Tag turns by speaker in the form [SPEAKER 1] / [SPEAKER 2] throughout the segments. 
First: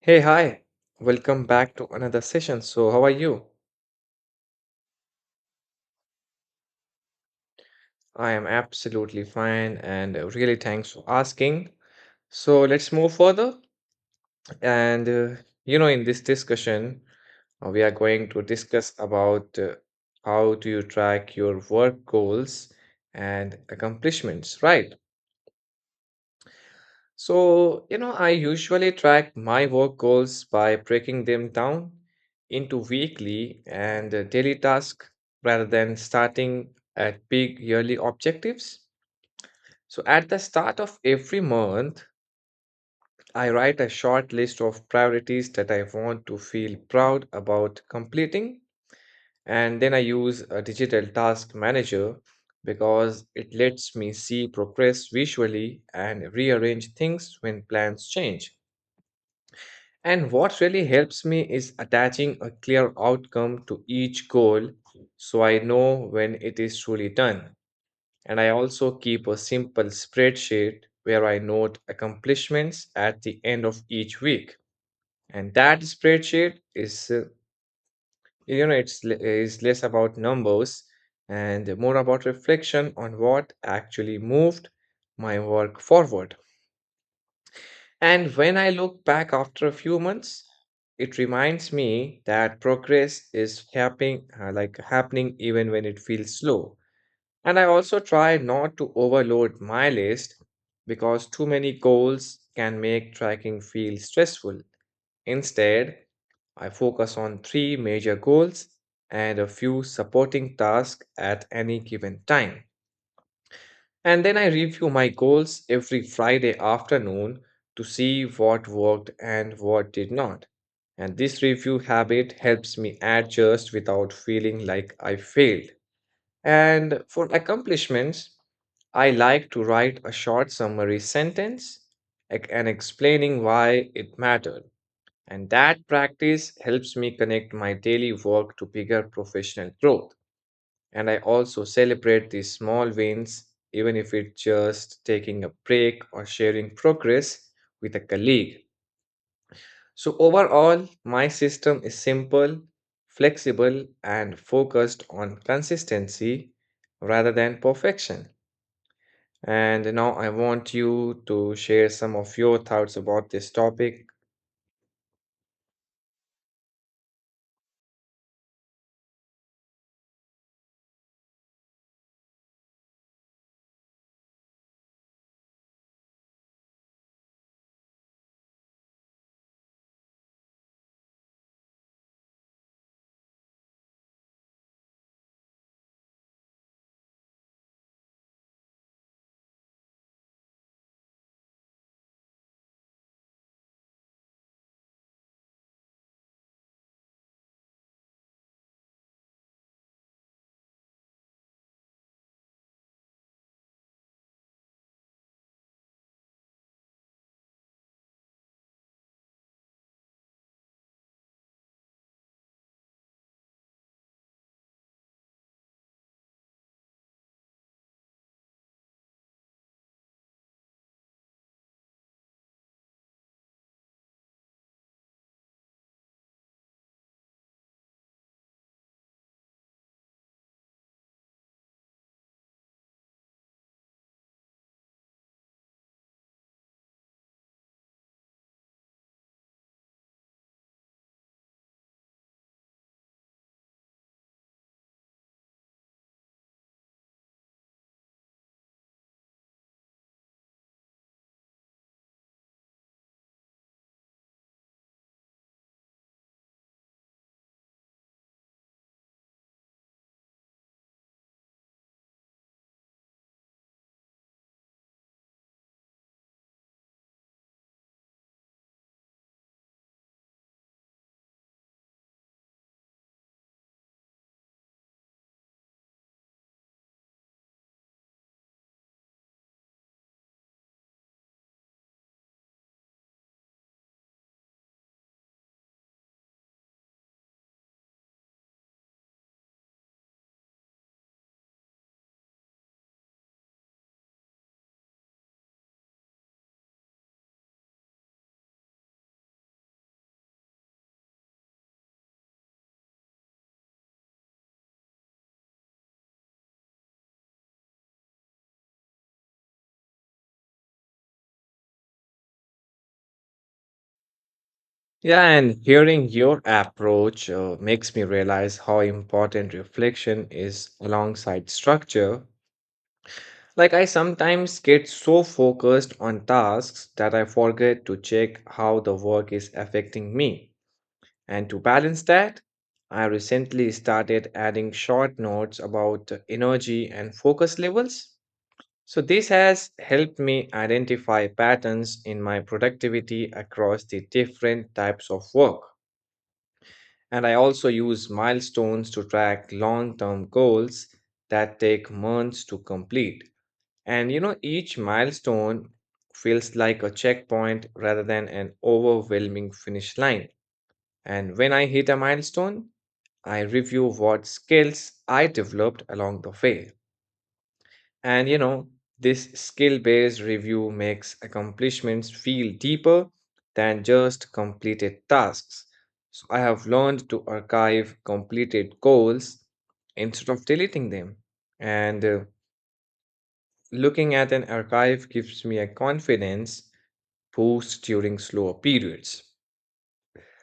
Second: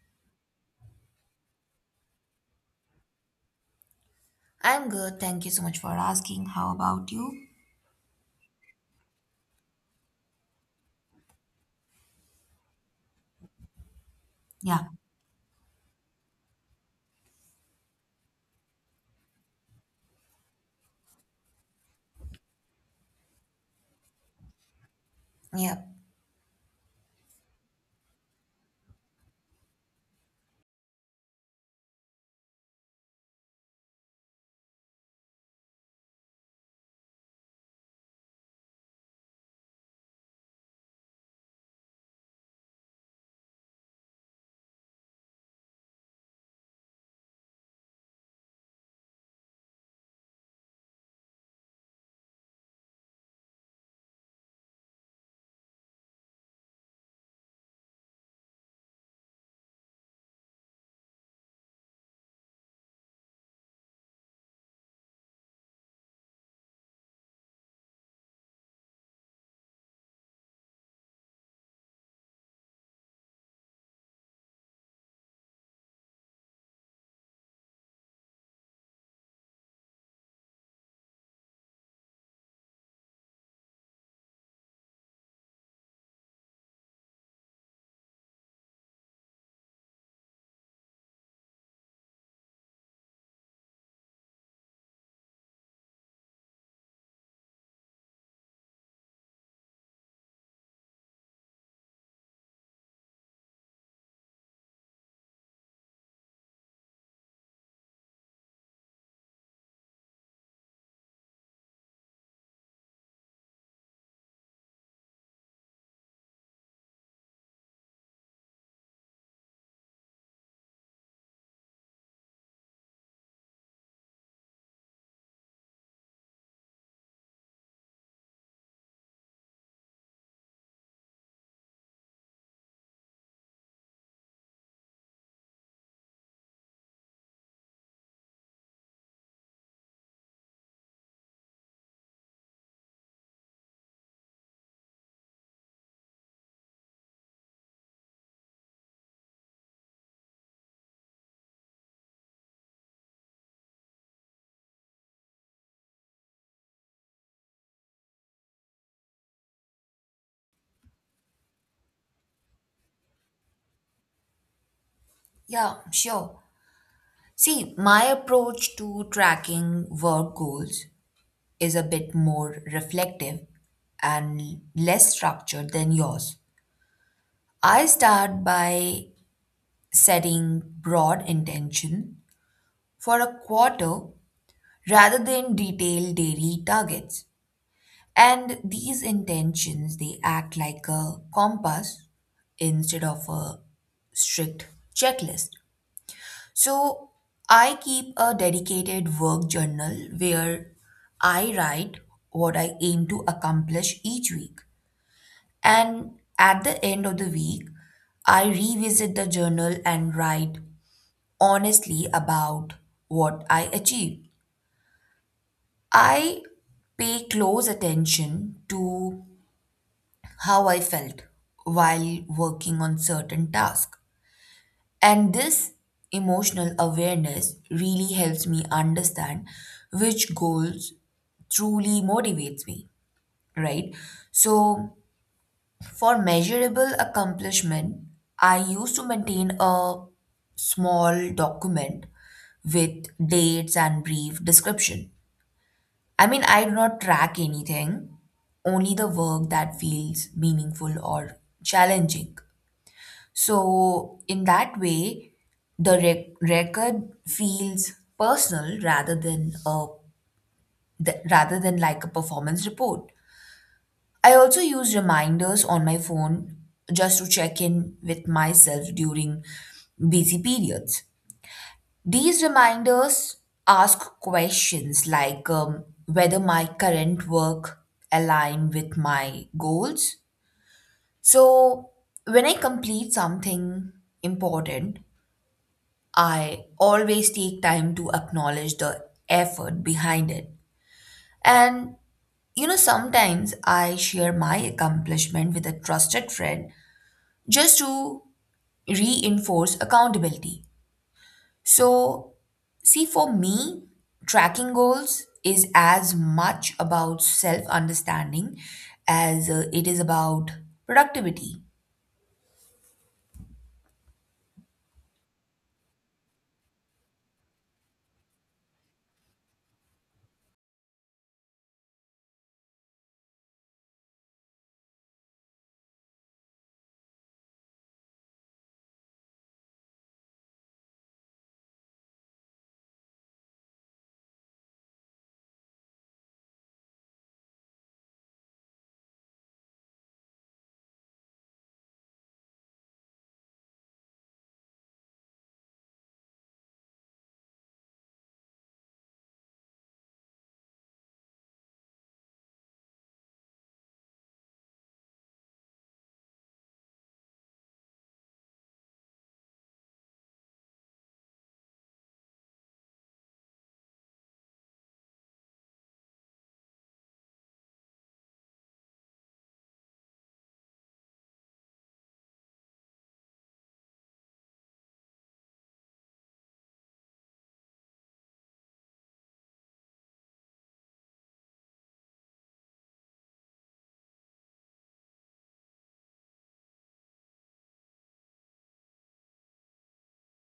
[SPEAKER 1] Hey, hi. Welcome back to another session. So, how are you?
[SPEAKER 2] I'm good. Thank you so much for asking. How about you?
[SPEAKER 1] I am absolutely fine and really thanks for asking. So, let's move further.
[SPEAKER 2] Yeah,
[SPEAKER 1] And, uh, in this discussion, we are going to discuss about how do you track your work goals and accomplishments, right?
[SPEAKER 2] yeah,
[SPEAKER 1] So, you know, I usually track my work goals by breaking them down into weekly and daily tasks rather than starting at big yearly objectives. So, at the start of every month, I write a short list of priorities that I want to feel proud about completing. And then I use a digital task manager because it lets me see progress visually and rearrange things when plans change. And what really helps me is attaching a clear outcome to each goal so I know when it is truly done. And I also keep a simple spreadsheet where I note accomplishments at the end of each week. And that spreadsheet is, is less about numbers and more about reflection on what actually moved my work forward. And when I look back after a few months, it reminds me that progress is happening even when it feels slow. And I also try not to overload my list because too many goals can make tracking feel stressful. Instead, I focus on three major goals and a few supporting tasks at any given time. And then I review my goals every Friday afternoon to see what worked and what did not. And this review habit helps me adjust without feeling like I failed. And for accomplishments, I like to write a short summary sentence, like, and explaining why it mattered. And that practice helps me connect my daily work to bigger professional growth. And I also celebrate these small wins, even if it's just taking a break or sharing progress with a colleague. So, overall, my system is simple, flexible, and focused on consistency rather than perfection. And now I want you to share some of your thoughts about this topic.
[SPEAKER 2] yeah, sure. See, my approach to tracking work goals is a bit more reflective and less structured than yours. I start by setting broad intention for a quarter rather than detailed daily targets. And these intentions, they act like a compass instead of a strict checklist. So I keep a dedicated work journal where I write what I aim to accomplish each week. And at the end of the week, I revisit the journal and write honestly about what I achieved. I pay close attention to how I felt while working on certain tasks. And this emotional awareness really helps me understand which goals truly motivates me, right? So, for measurable accomplishment, I used to maintain a small document with dates and brief description. I mean, I do not track anything, only the work that feels meaningful or challenging. So, in that way, the record feels personal rather than a rather than like a performance report. I also use reminders on my phone just to check in with myself during busy periods. These reminders ask questions like whether my current work align with my goals. So, when I complete something important, I always take time to acknowledge the effort behind it. And you know, sometimes I share my accomplishment with a trusted friend just to reinforce accountability. So, see, for me, tracking goals is as much about self understanding as it is about productivity.
[SPEAKER 1] Yeah, and hearing your approach makes me realize how important reflection is alongside structure. Like, I sometimes get so focused on tasks that I forget to check how the work is affecting me. And to balance that, I recently started adding short notes about energy and focus levels. So, this has helped me identify patterns in my productivity across the different types of work. And I also use milestones to track long term goals that take months to complete. And you know, each milestone feels like a checkpoint rather than an overwhelming finish line. And when I hit a milestone, I review what skills I developed along the way. And you know, this skill based review makes accomplishments feel deeper than just completed tasks. So I have learned to archive completed goals instead of deleting them. And Looking at an archive gives me a confidence boost during slower periods.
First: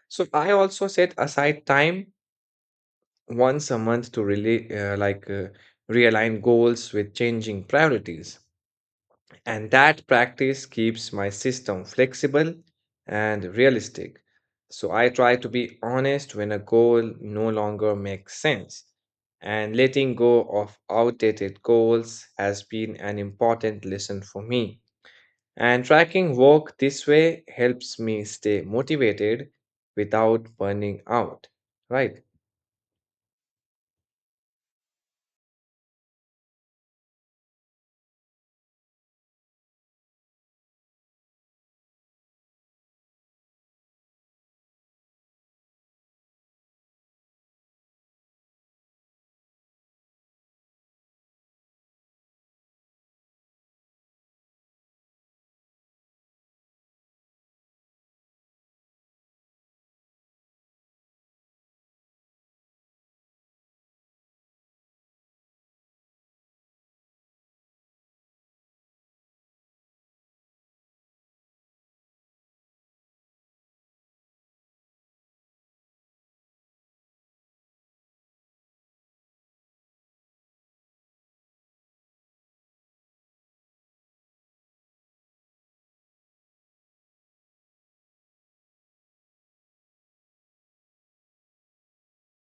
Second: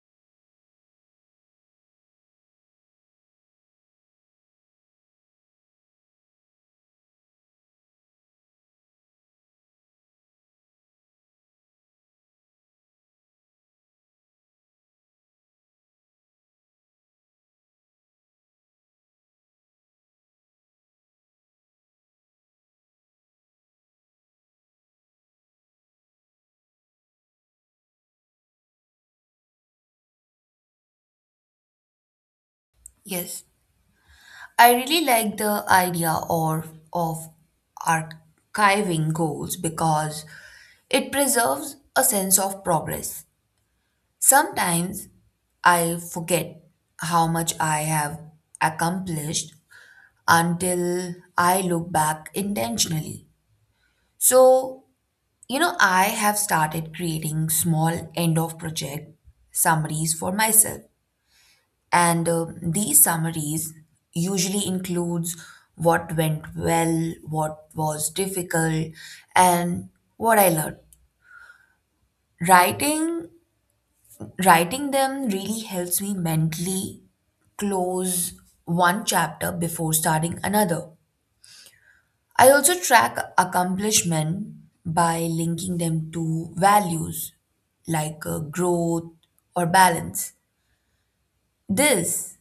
[SPEAKER 1] So I also set aside time once a month to really realign goals with changing priorities. And that practice keeps my system flexible and realistic. So I try to be honest when a goal no longer makes sense. And letting go of outdated goals has been an important lesson for me. And tracking work this way helps me stay motivated without burning out, right?
[SPEAKER 2] Yes. I really like the idea or of archiving goals because it preserves a sense of progress. Sometimes I forget how much I have accomplished until I look back intentionally. So, you know, I have started creating small end of project summaries for myself, and these summaries usually includes what went well, what was difficult, and what I learned. Writing writing them really helps me mentally close one chapter before starting another. I also track accomplishment by linking them to values like growth or balance. This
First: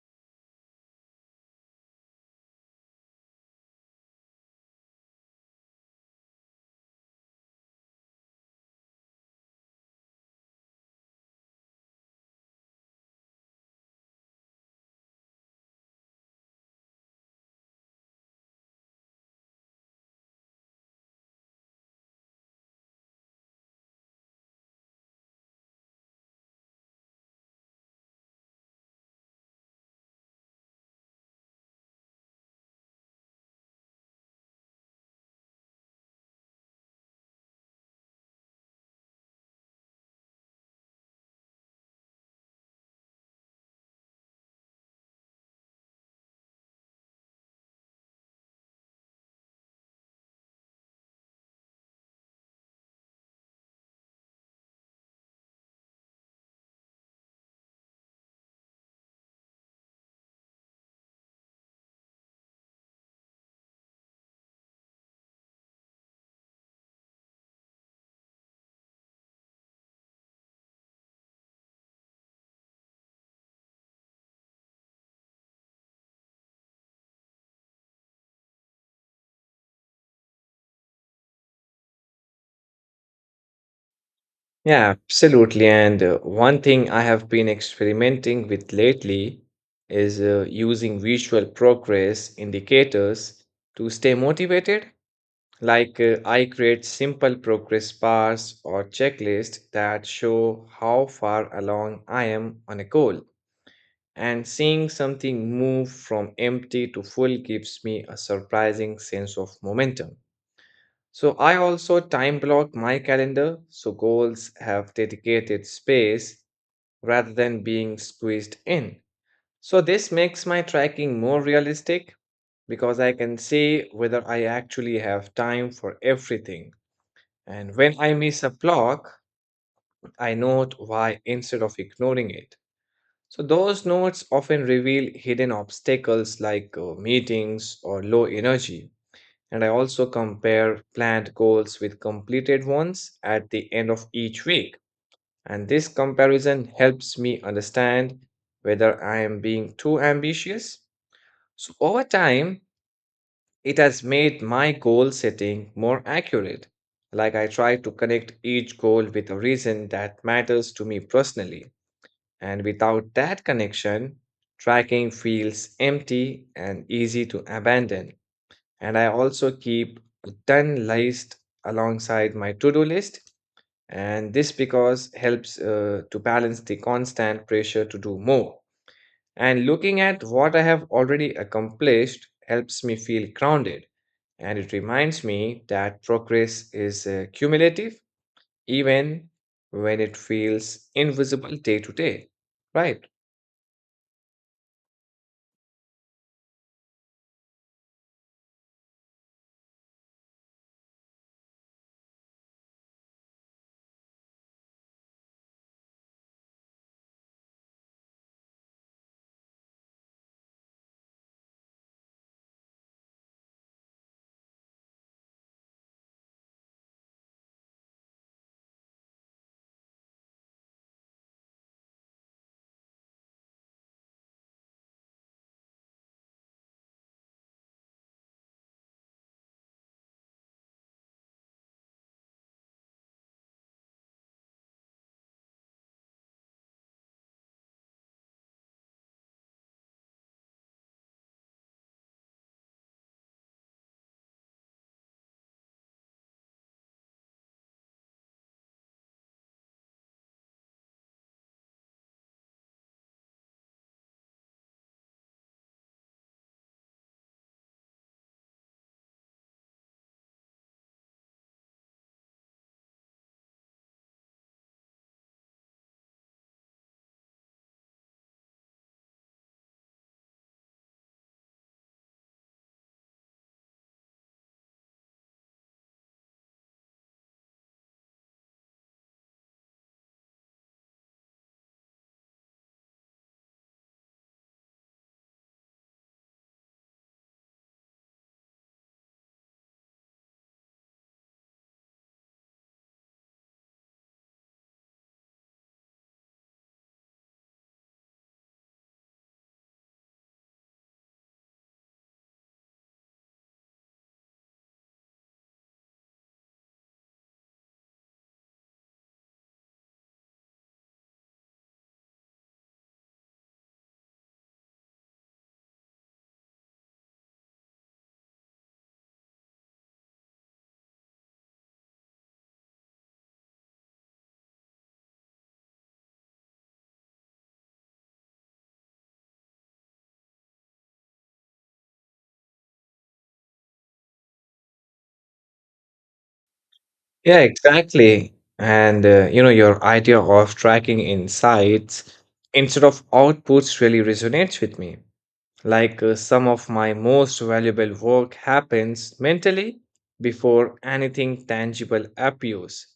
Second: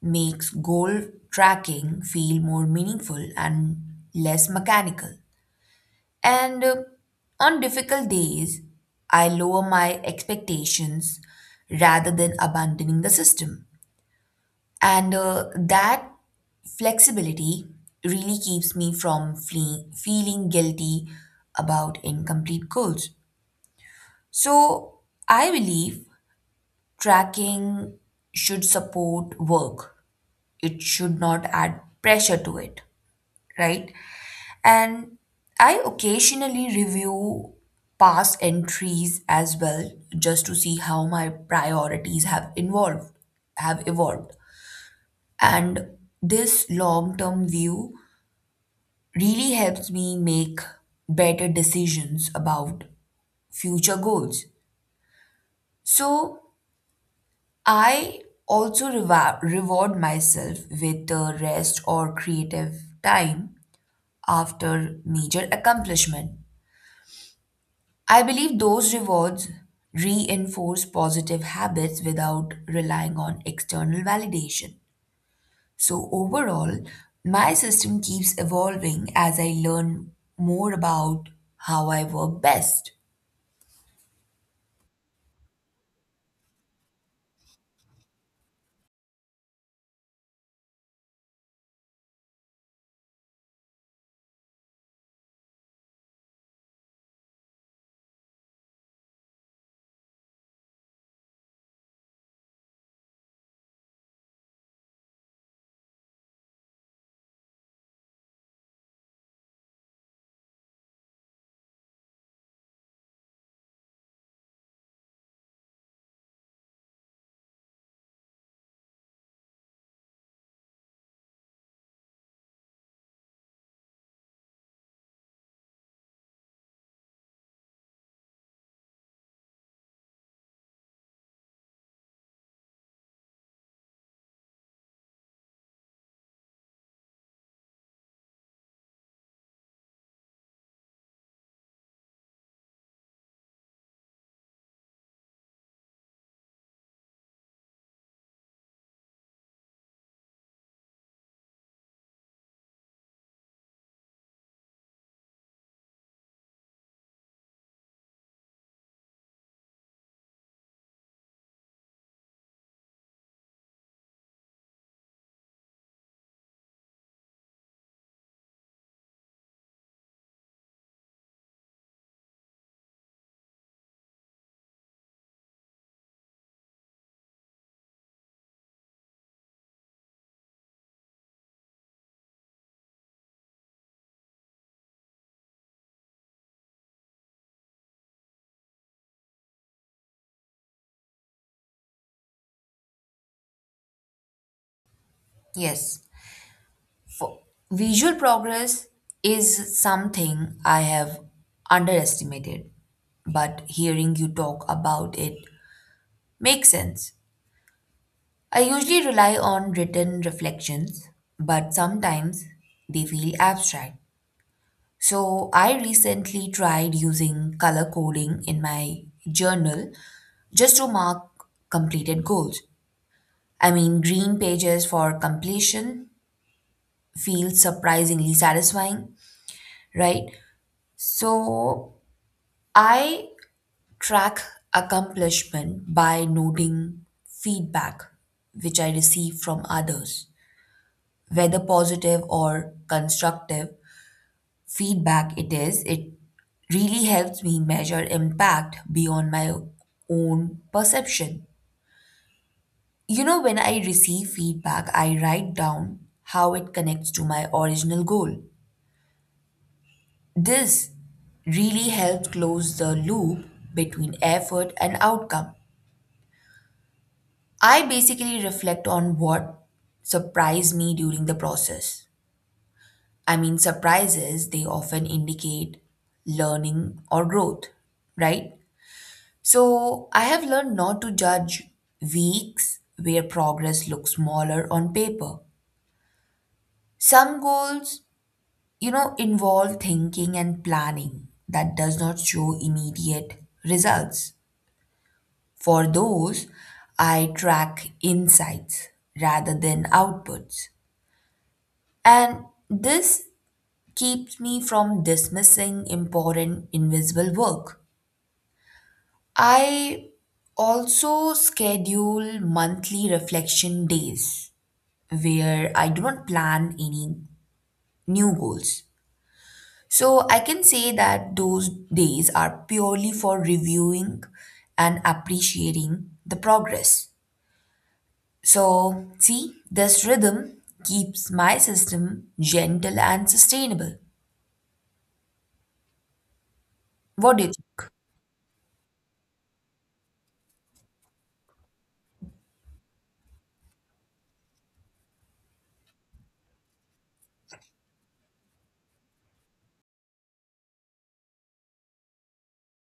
[SPEAKER 2] makes goal tracking feel more meaningful and less mechanical. And on difficult days, I lower my expectations rather than abandoning the system. And that flexibility really keeps me from feeling guilty about incomplete goals. So I believe tracking should support work, it should not add pressure to it, right? And I occasionally review past entries as well just to see how my priorities have involved, have evolved. And this long-term view really helps me make better decisions about future goals. So I also reward myself with rest or creative time after major accomplishment. I believe those rewards reinforce positive habits without relying on external validation. So, overall, my system keeps evolving as I learn more about how I work best.
[SPEAKER 1] Yeah, absolutely. And one thing I have been experimenting with lately is using visual progress indicators to stay motivated. I create simple progress bars or checklists that show how far along I am on a goal. And seeing something move from empty to full gives me a surprising sense of momentum. So I also time block my calendar so goals have dedicated space rather than being squeezed in. So this makes my tracking more realistic because I can see whether I actually have time for everything. And when I miss a block, I note why instead of ignoring it. So, those notes often reveal hidden obstacles like meetings or low energy. And I also compare planned goals with completed ones at the end of each week. And this comparison helps me understand whether I am being too ambitious. So, over time, it has made my goal setting more accurate. Like, I try to connect each goal with a reason that matters to me personally. And without that connection, tracking feels empty and easy to abandon. And I also keep a done list alongside my to do list. And this because helps to balance the constant pressure to do more. And looking at what I have already accomplished helps me feel grounded. And it reminds me that progress is cumulative, even when it feels invisible day to day. Right.
[SPEAKER 2] Yes, for visual progress is something I have underestimated, but hearing you talk about it makes sense. I usually rely on written reflections, but sometimes they feel abstract. So I recently tried using color coding in my journal just to mark completed goals. I mean, green pages for completion feels surprisingly satisfying, right? So I track accomplishment by noting feedback which I receive from others, whether positive or constructive feedback it is, it really helps me measure impact beyond my own perception. You know, when I receive feedback, I write down how it connects to my original goal. This really helps close the loop between effort and outcome. I basically reflect on what surprised me during the process. I mean, surprises, they often indicate learning or growth, right? So I have learned not to judge weeks where progress looks smaller on paper. Some goals, you know, involve thinking and planning that does not show immediate results. For those, I track insights rather than outputs. And this keeps me from dismissing important invisible work. I also schedule monthly reflection days where I do not plan any new goals. So I can say that those days are purely for reviewing and appreciating the progress. So, see, this rhythm keeps my system gentle and sustainable. What
[SPEAKER 1] Yeah,
[SPEAKER 2] do you
[SPEAKER 1] exactly. And your idea of tracking insights instead of outputs really resonates with me. Some of my most valuable work happens mentally before anything tangible appears.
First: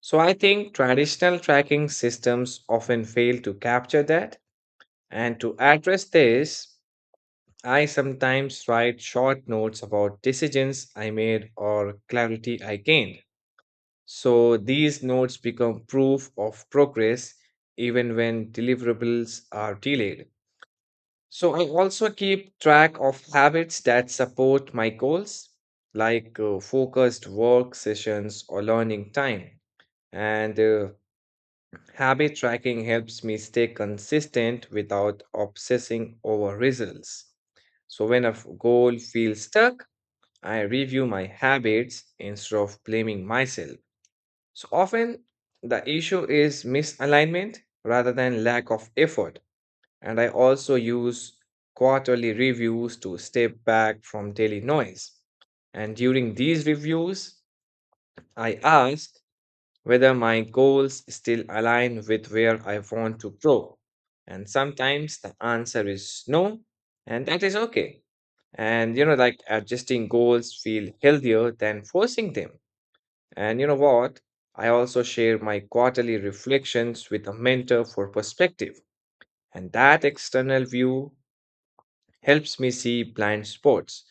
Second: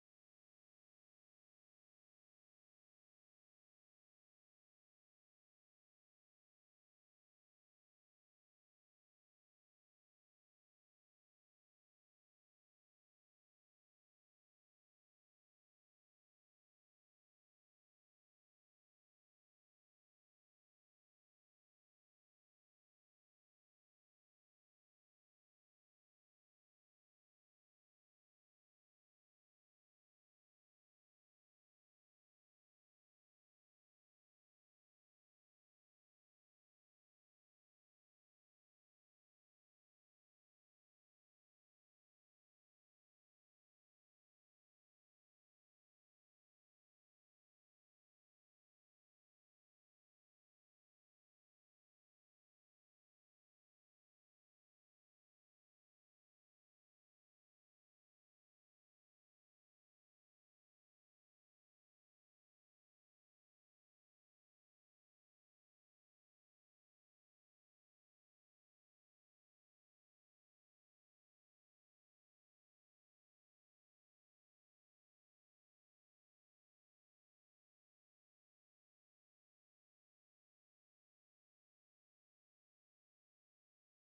[SPEAKER 1] So I think traditional tracking systems often fail to capture that. And to address this, I sometimes write short notes about decisions I made or clarity I gained, so these notes become proof of progress even when deliverables are delayed. So I also keep track of habits that support my goals, like focused work sessions or learning time. And Habit tracking helps me stay consistent without obsessing over results. So when goal feels stuck, I review my habits instead of blaming myself. So often the issue is misalignment rather than lack of effort. And I also use quarterly reviews to step back from daily noise. And during these reviews, I ask whether my goals still align with where I want to grow. And sometimes the answer is no, and that is okay. And you know, like adjusting goals feel healthier than forcing them. And you know what? I also share my quarterly reflections with a mentor for perspective, and that external view helps me see blind spots.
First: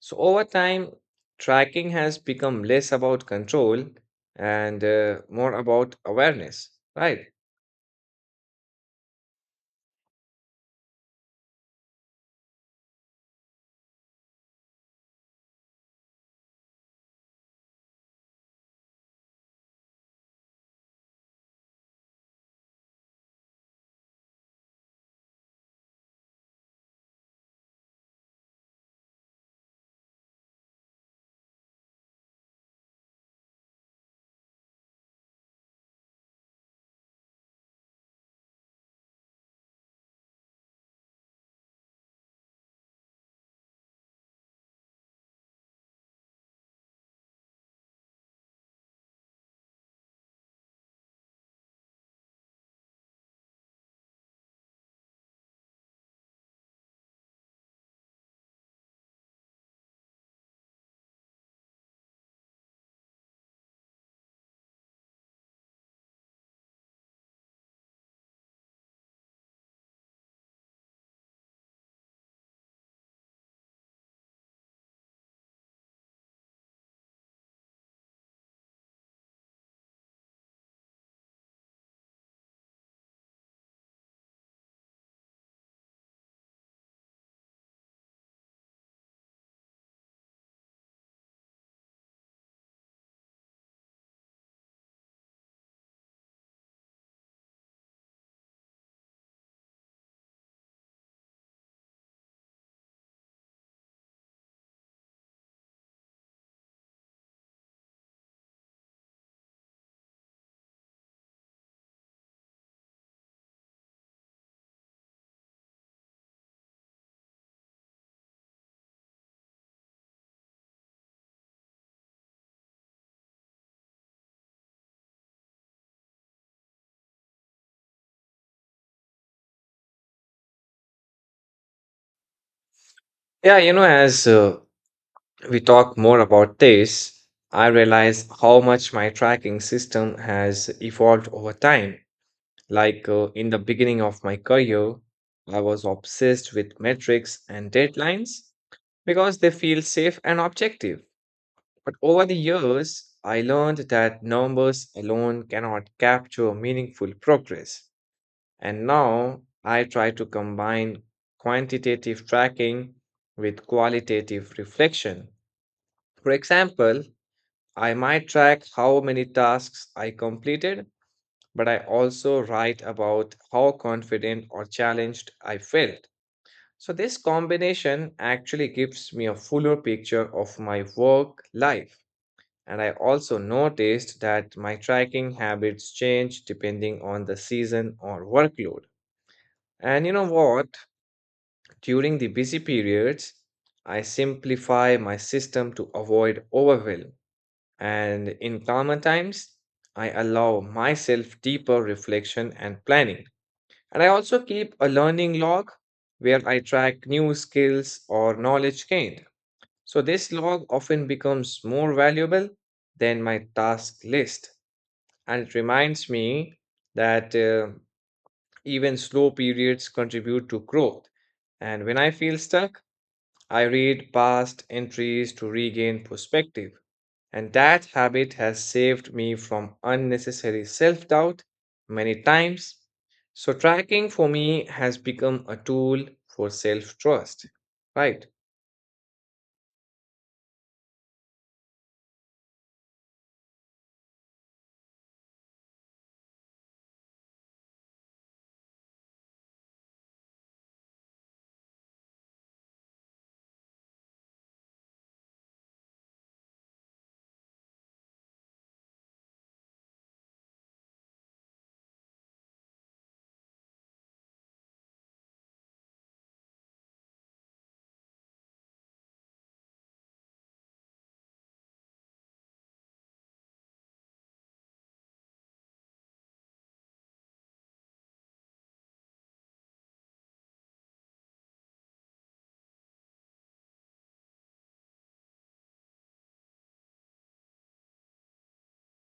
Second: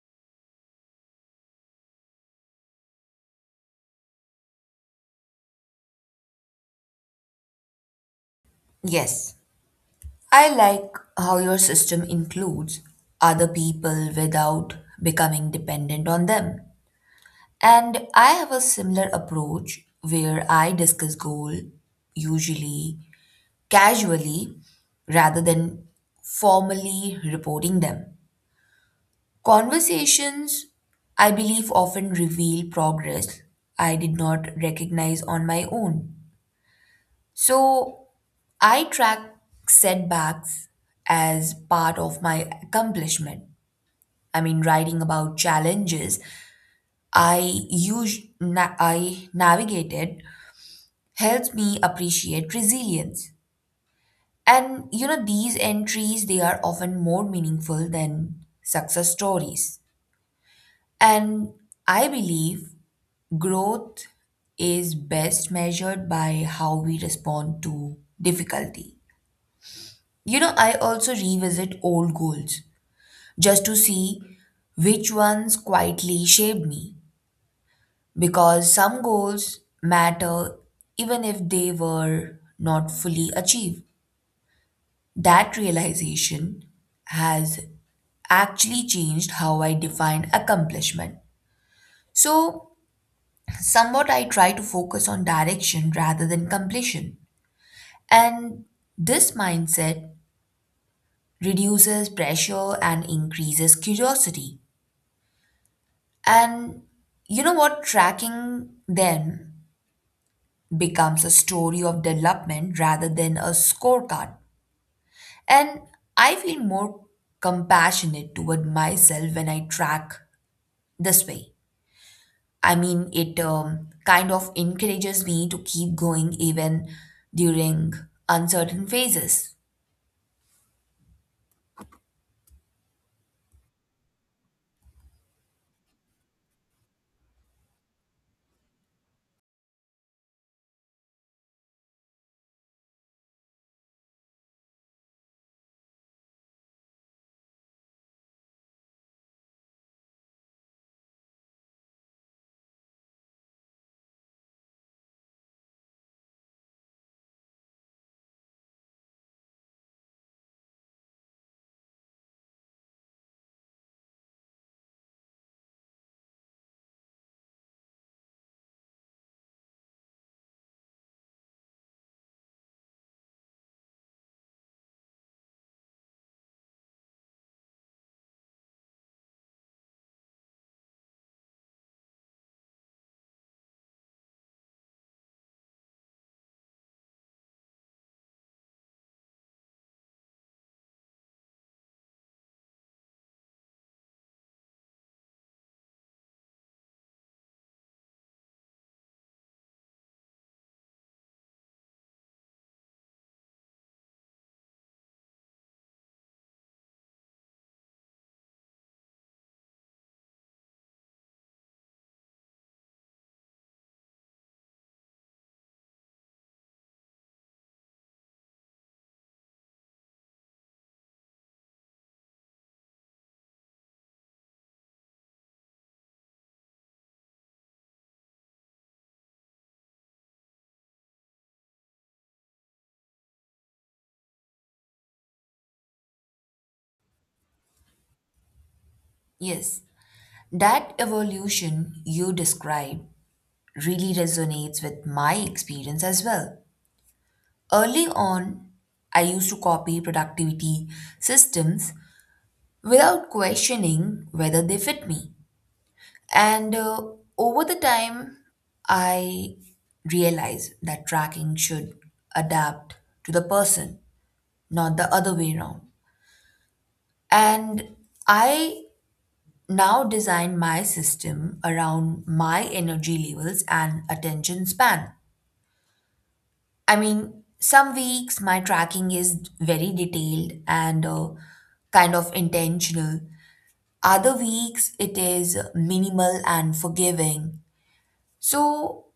[SPEAKER 1] So, over time, tracking has become less about control and more about awareness, right?
[SPEAKER 2] think? Yes. I like how your system includes other people without becoming dependent on them. And I have a similar approach where I discuss goal usually casually rather than formally reporting them. Conversations I believe often reveal progress I did not recognize on my own. So I track setbacks as part of my accomplishment. I mean, writing about challenges I I navigated helps me appreciate resilience. And you know, these entries they are often more meaningful than success stories. And I believe growth is best measured by how we respond to difficulty. You know, I also revisit old goals just to see which ones quietly shaped me. Because some goals matter even if they were not fully achieved. That realization has actually changed how I define accomplishment. So, somewhat I try to focus on direction rather than completion. And this mindset reduces pressure and increases curiosity. And you know what? Tracking them becomes a story of development rather than a scorecard. And I feel more compassionate toward myself when I track this way. I mean, it kind of encourages me to keep going even during uncertain phases.
[SPEAKER 1] Yeah, you know, as we talk more about this, I realize how much my tracking system has evolved over time. In the beginning of my career, I was obsessed with metrics and deadlines because they feel safe and objective. But over the years, I learned that numbers alone cannot capture meaningful progress. And now I try to combine quantitative tracking with qualitative reflection. For example, I might track how many tasks I completed, but I also write about how confident or challenged I felt. So, this combination actually gives me a fuller picture of my work life. And I also noticed that my tracking habits change depending on the season or workload. And you know what? During the busy periods, I simplify my system to avoid overwhelm. And in calmer times, I allow myself deeper reflection and planning. And I also keep a learning log where I track new skills or knowledge gained. So this log often becomes more valuable than my task list. And it reminds me that even slow periods contribute to growth. And when I feel stuck, I read past entries to regain perspective. And that habit has saved me from unnecessary self doubt many times. So, tracking for me has become a tool for self trust, right?
[SPEAKER 2] Yes, that evolution you describe really resonates with my experience as well. Early on, I used to copy productivity systems without questioning whether they fit me. And over the time, I realized that tracking should adapt to the person, not the other way around. And I now design my system around my energy levels and attention span. I mean, some weeks my tracking is very detailed and kind of intentional. Other weeks it is minimal and forgiving. So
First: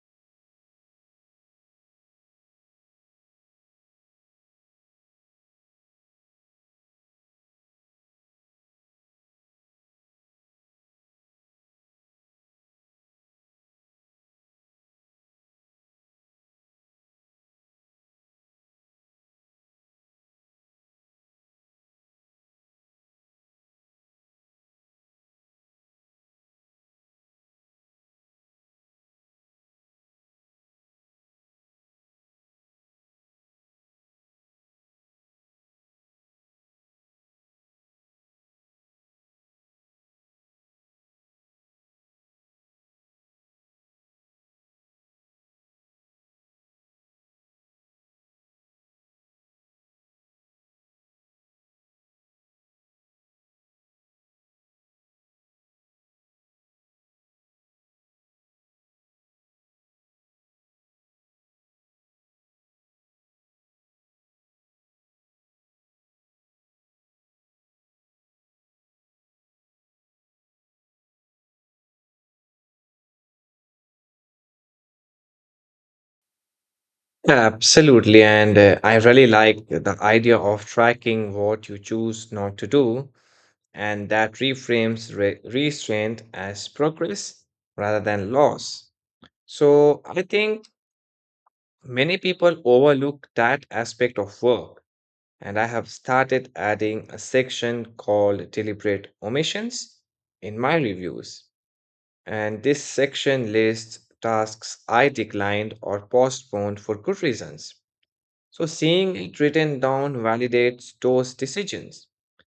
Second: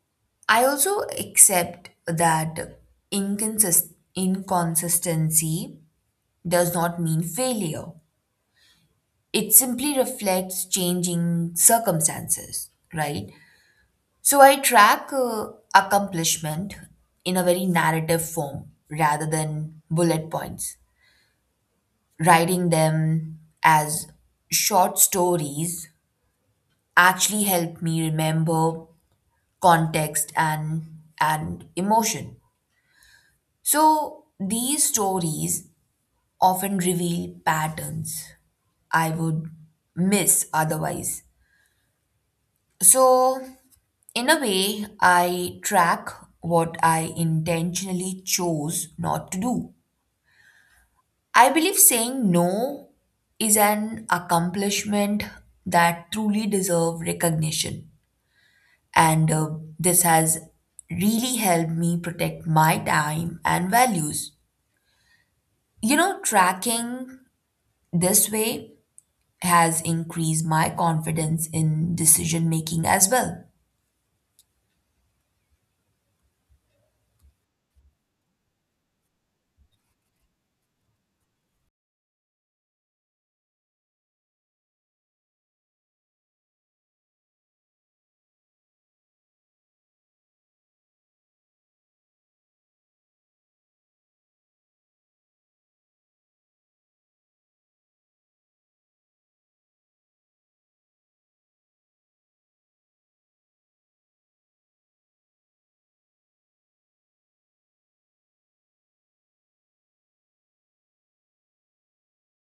[SPEAKER 2] I also accept that inconsistency does not mean failure. It simply reflects changing circumstances, right? So I track accomplishment in a very narrative form rather than bullet points. Writing them as short stories actually help me remember context and emotion. So these stories often reveal patterns I would miss otherwise. So in a way I track what I intentionally chose not to do. I believe saying no is an accomplishment that truly deserves recognition. And this has really helped me protect my time and values. You know, tracking this way has increased my confidence in decision making as well.
[SPEAKER 1] Absolutely. And I really like the idea of tracking what you choose not to do, and that reframes restraint as progress rather than loss. So, I think many people overlook that aspect of work and I have started adding a section called Deliberate Omissions in my reviews. And this section lists tasks I declined or postponed for good reasons. So seeing it written down validates those decisions.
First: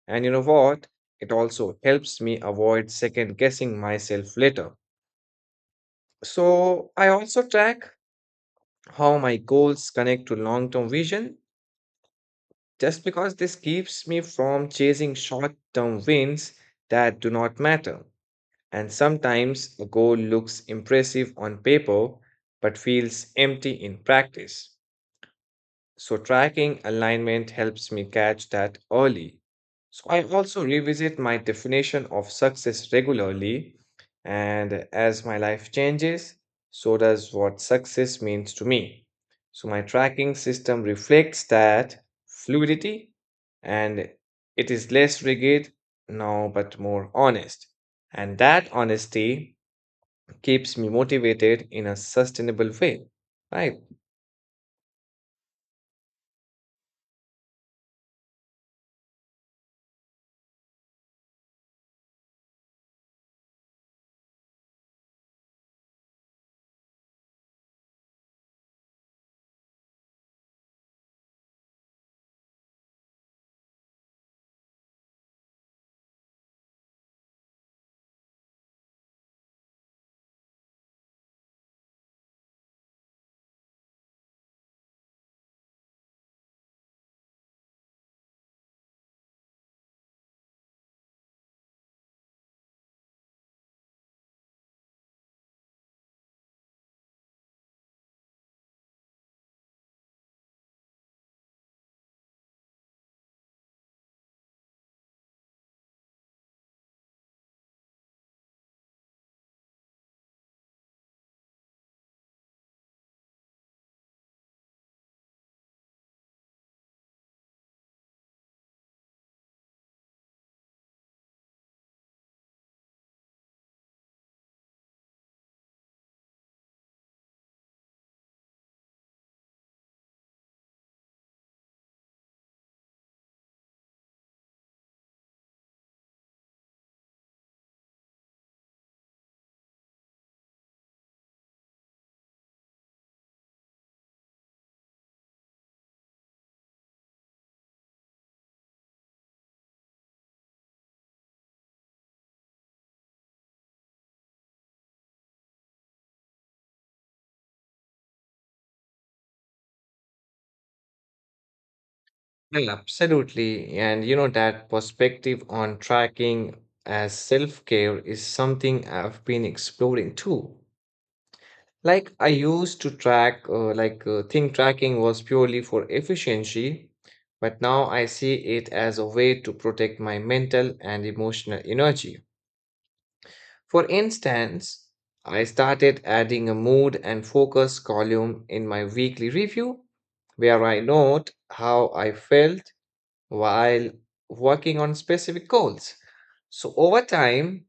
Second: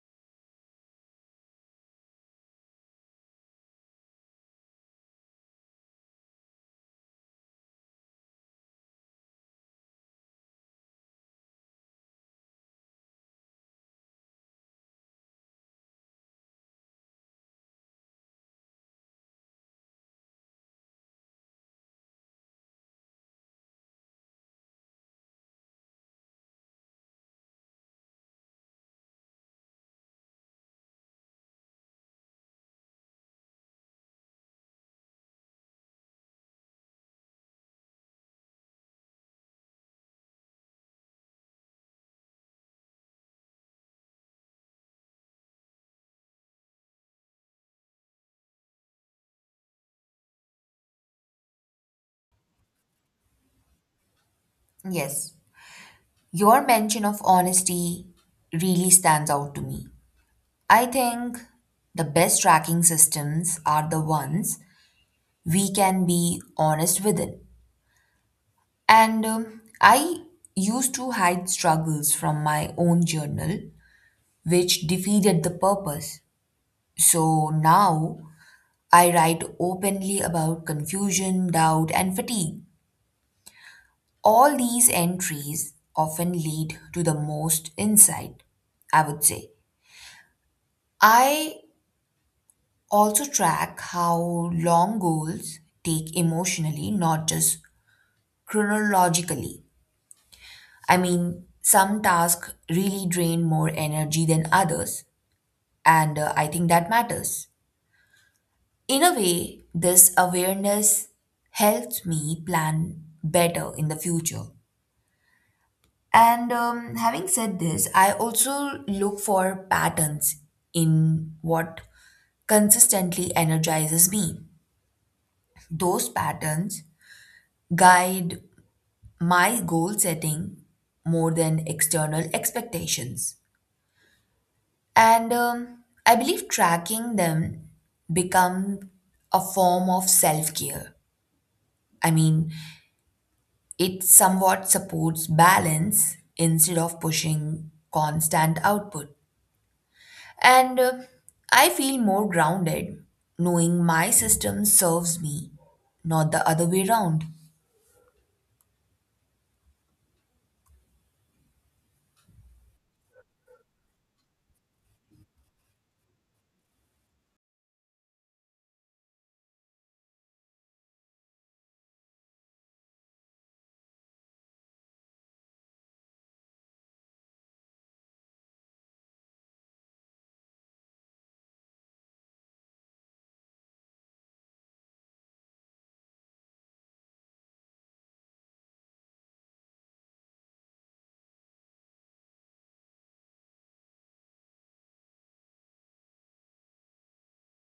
[SPEAKER 1] And you know what? It also helps me avoid second guessing myself later. So I also track how my goals connect to long term vision just because this keeps me from chasing short term wins that do not matter. And sometimes a goal looks impressive on paper but feels empty in practice. So tracking alignment helps me catch that early. So I also revisit my definition of success regularly, and as my life changes, so does what success means to me. So my tracking system reflects that fluidity and it is less rigid now but more honest. And that honesty keeps me motivated in a sustainable way, right?
[SPEAKER 2] Yes, your mention of honesty really stands out to me. I think the best tracking systems are the ones we can be honest within. And I used to hide struggles from my own journal, which defeated the purpose. So now I write openly about confusion, doubt, and fatigue. All these entries often lead to the most insight, I would say. I also track how long goals take emotionally, not just chronologically. I mean, some tasks really drain more energy than others, and I think that matters. In a way, this awareness helps me plan better in the future. And having said this, I also look for patterns in what consistently energizes me. Those patterns guide my goal setting more than external expectations. And I believe tracking them become a form of self-care. I mean, it somewhat supports balance instead of pushing constant output. And I feel more grounded knowing my system serves me, not the other way around.
[SPEAKER 1] Yeah, absolutely. And you know, that perspective on tracking as self-care is something I've been exploring too. Like I used to track, like think tracking was purely for efficiency, but now I see it as a way to protect my mental and emotional energy. For instance, I started adding a mood and focus column in my weekly review where I note how I felt while working on specific goals. So, over time,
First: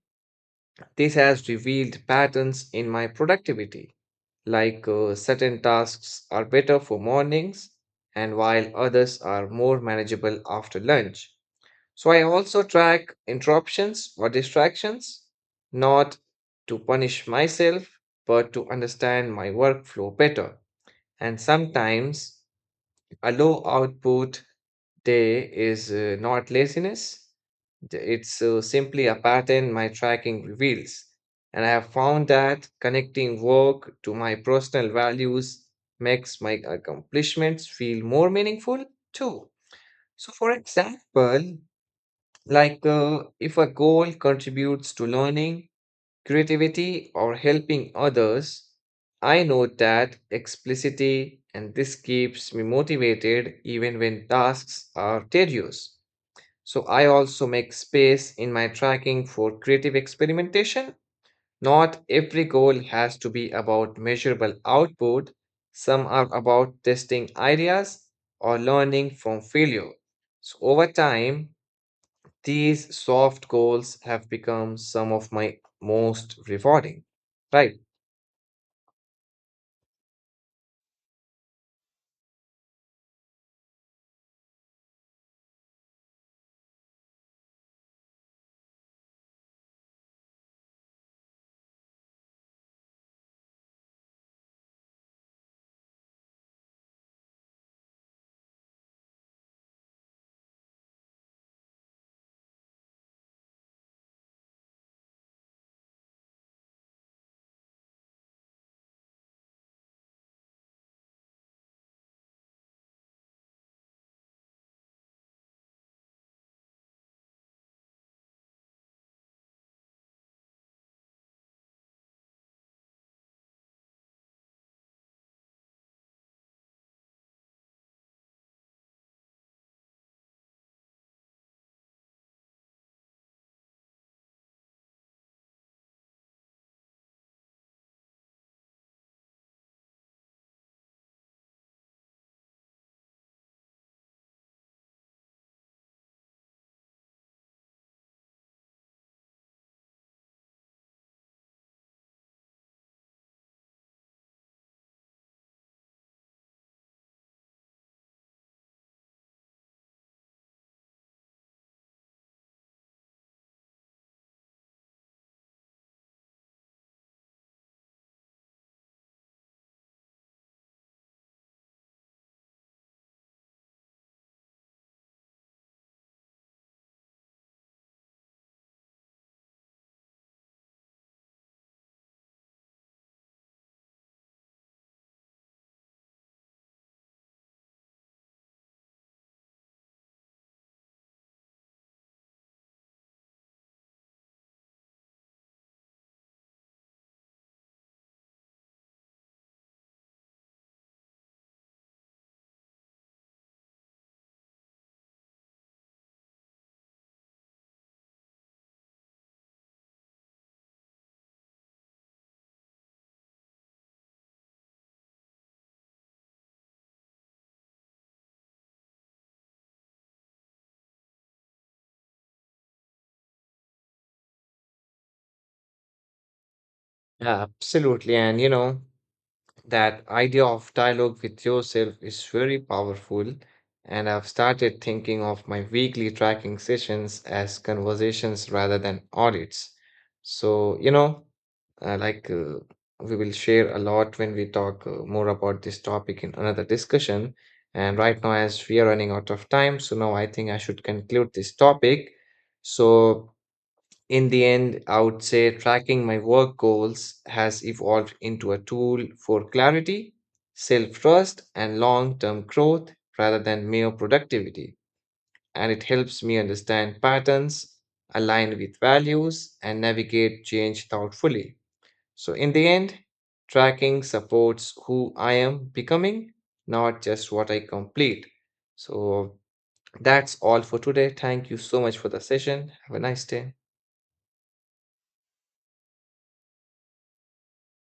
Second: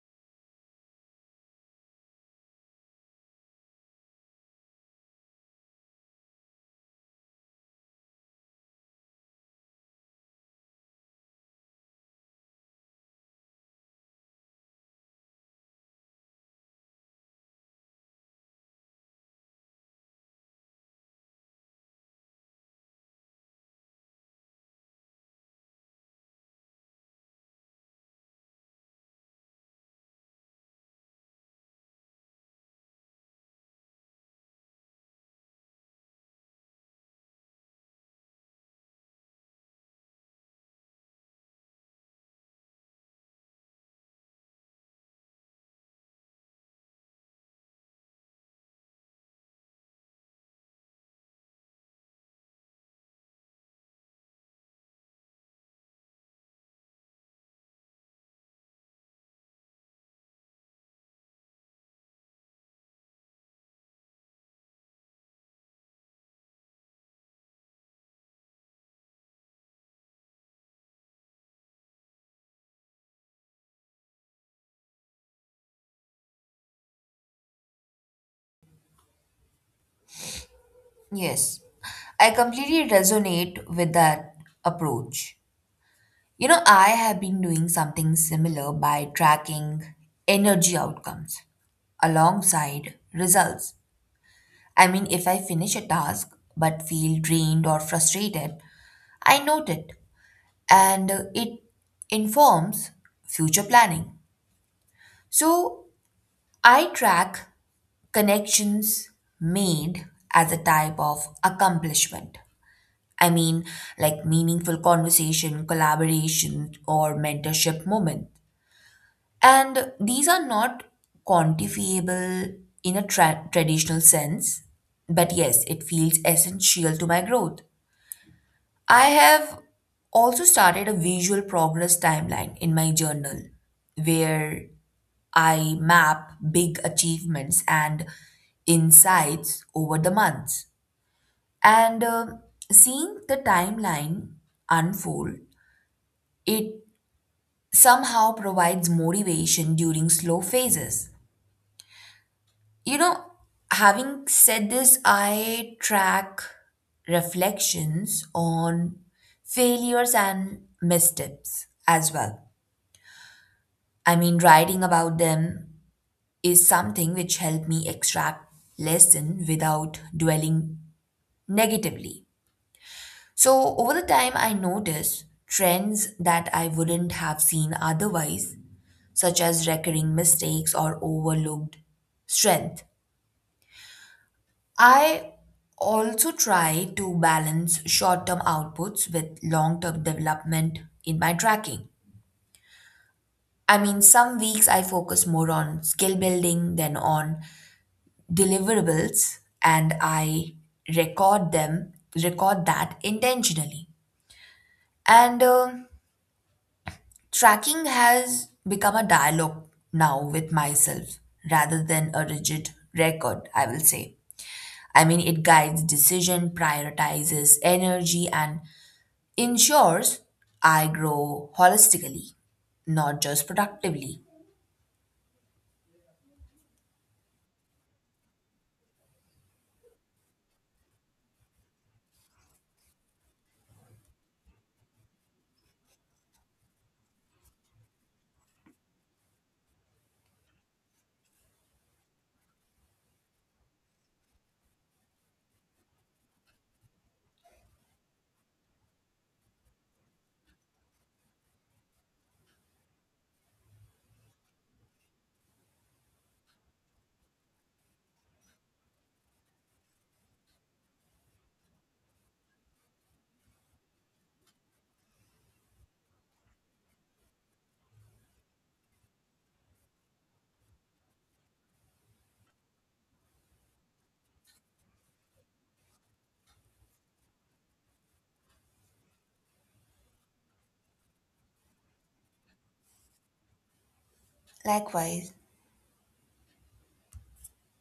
[SPEAKER 1] this has revealed patterns in my productivity, like certain tasks are better for mornings and while others are more manageable after lunch. So, I also track interruptions or distractions, not to punish myself, but to understand my workflow better. And sometimes a low output day is not laziness. It's simply a pattern my tracking reveals. And I have found that connecting work to my personal values makes my accomplishments feel more meaningful too. So, for example, like if a goal contributes to learning, creativity, or helping others, I know that explicitly, and this keeps me motivated even when tasks are tedious. So I also make space in my tracking for creative experimentation. Not every goal has to be about measurable output, some are about testing ideas or learning from failure. So over time, these soft goals have become some of my most rewarding. Right.
[SPEAKER 2] Yes, I completely resonate with that approach. You know, I have been doing something similar by tracking energy outcomes alongside results. I mean, if I finish a task but feel drained or frustrated, I note it and it informs future planning. So I track connections made as a type of accomplishment. I mean, like meaningful conversation, collaboration, or mentorship moment. And these are not quantifiable in a traditional sense, but yes, it feels essential to my growth. I have also started a visual progress timeline in my journal where I map big achievements and insights over the months. And seeing the timeline unfold, it somehow provides motivation during slow phases. You know, having said this, I track reflections on failures and missteps as well. I mean, writing about them is something which helped me extract lesson without dwelling negatively. So over the time I noticed trends that I wouldn't have seen otherwise, such as recurring mistakes or overlooked strength. I also try to balance short term outputs with long term development in my tracking. I mean, some weeks I focus more on skill building than on deliverables and I record them, record that intentionally. And tracking has become a dialogue now with myself rather than a rigid record, I will say. I mean, it guides decision, prioritizes energy, and ensures I grow holistically, not just productively.
[SPEAKER 1] Yeah, absolutely. And you know, that idea of dialogue with yourself is very powerful, and I've started thinking of my weekly tracking sessions as conversations rather than audits. So, you know, uh, like uh, we will share a lot when we talk more about this topic in another discussion. And right now, as we are running out of time, so now I think I should conclude this topic. So, in the end, I would say tracking my work goals has evolved into a tool for clarity, self trust, and long term growth rather than mere productivity. And it helps me understand patterns, align with values, and navigate change thoughtfully. So, in the end, tracking supports who I am becoming, not just what I complete. So, that's all for today. Thank you so much for the session. Have a nice day.
[SPEAKER 2] Likewise,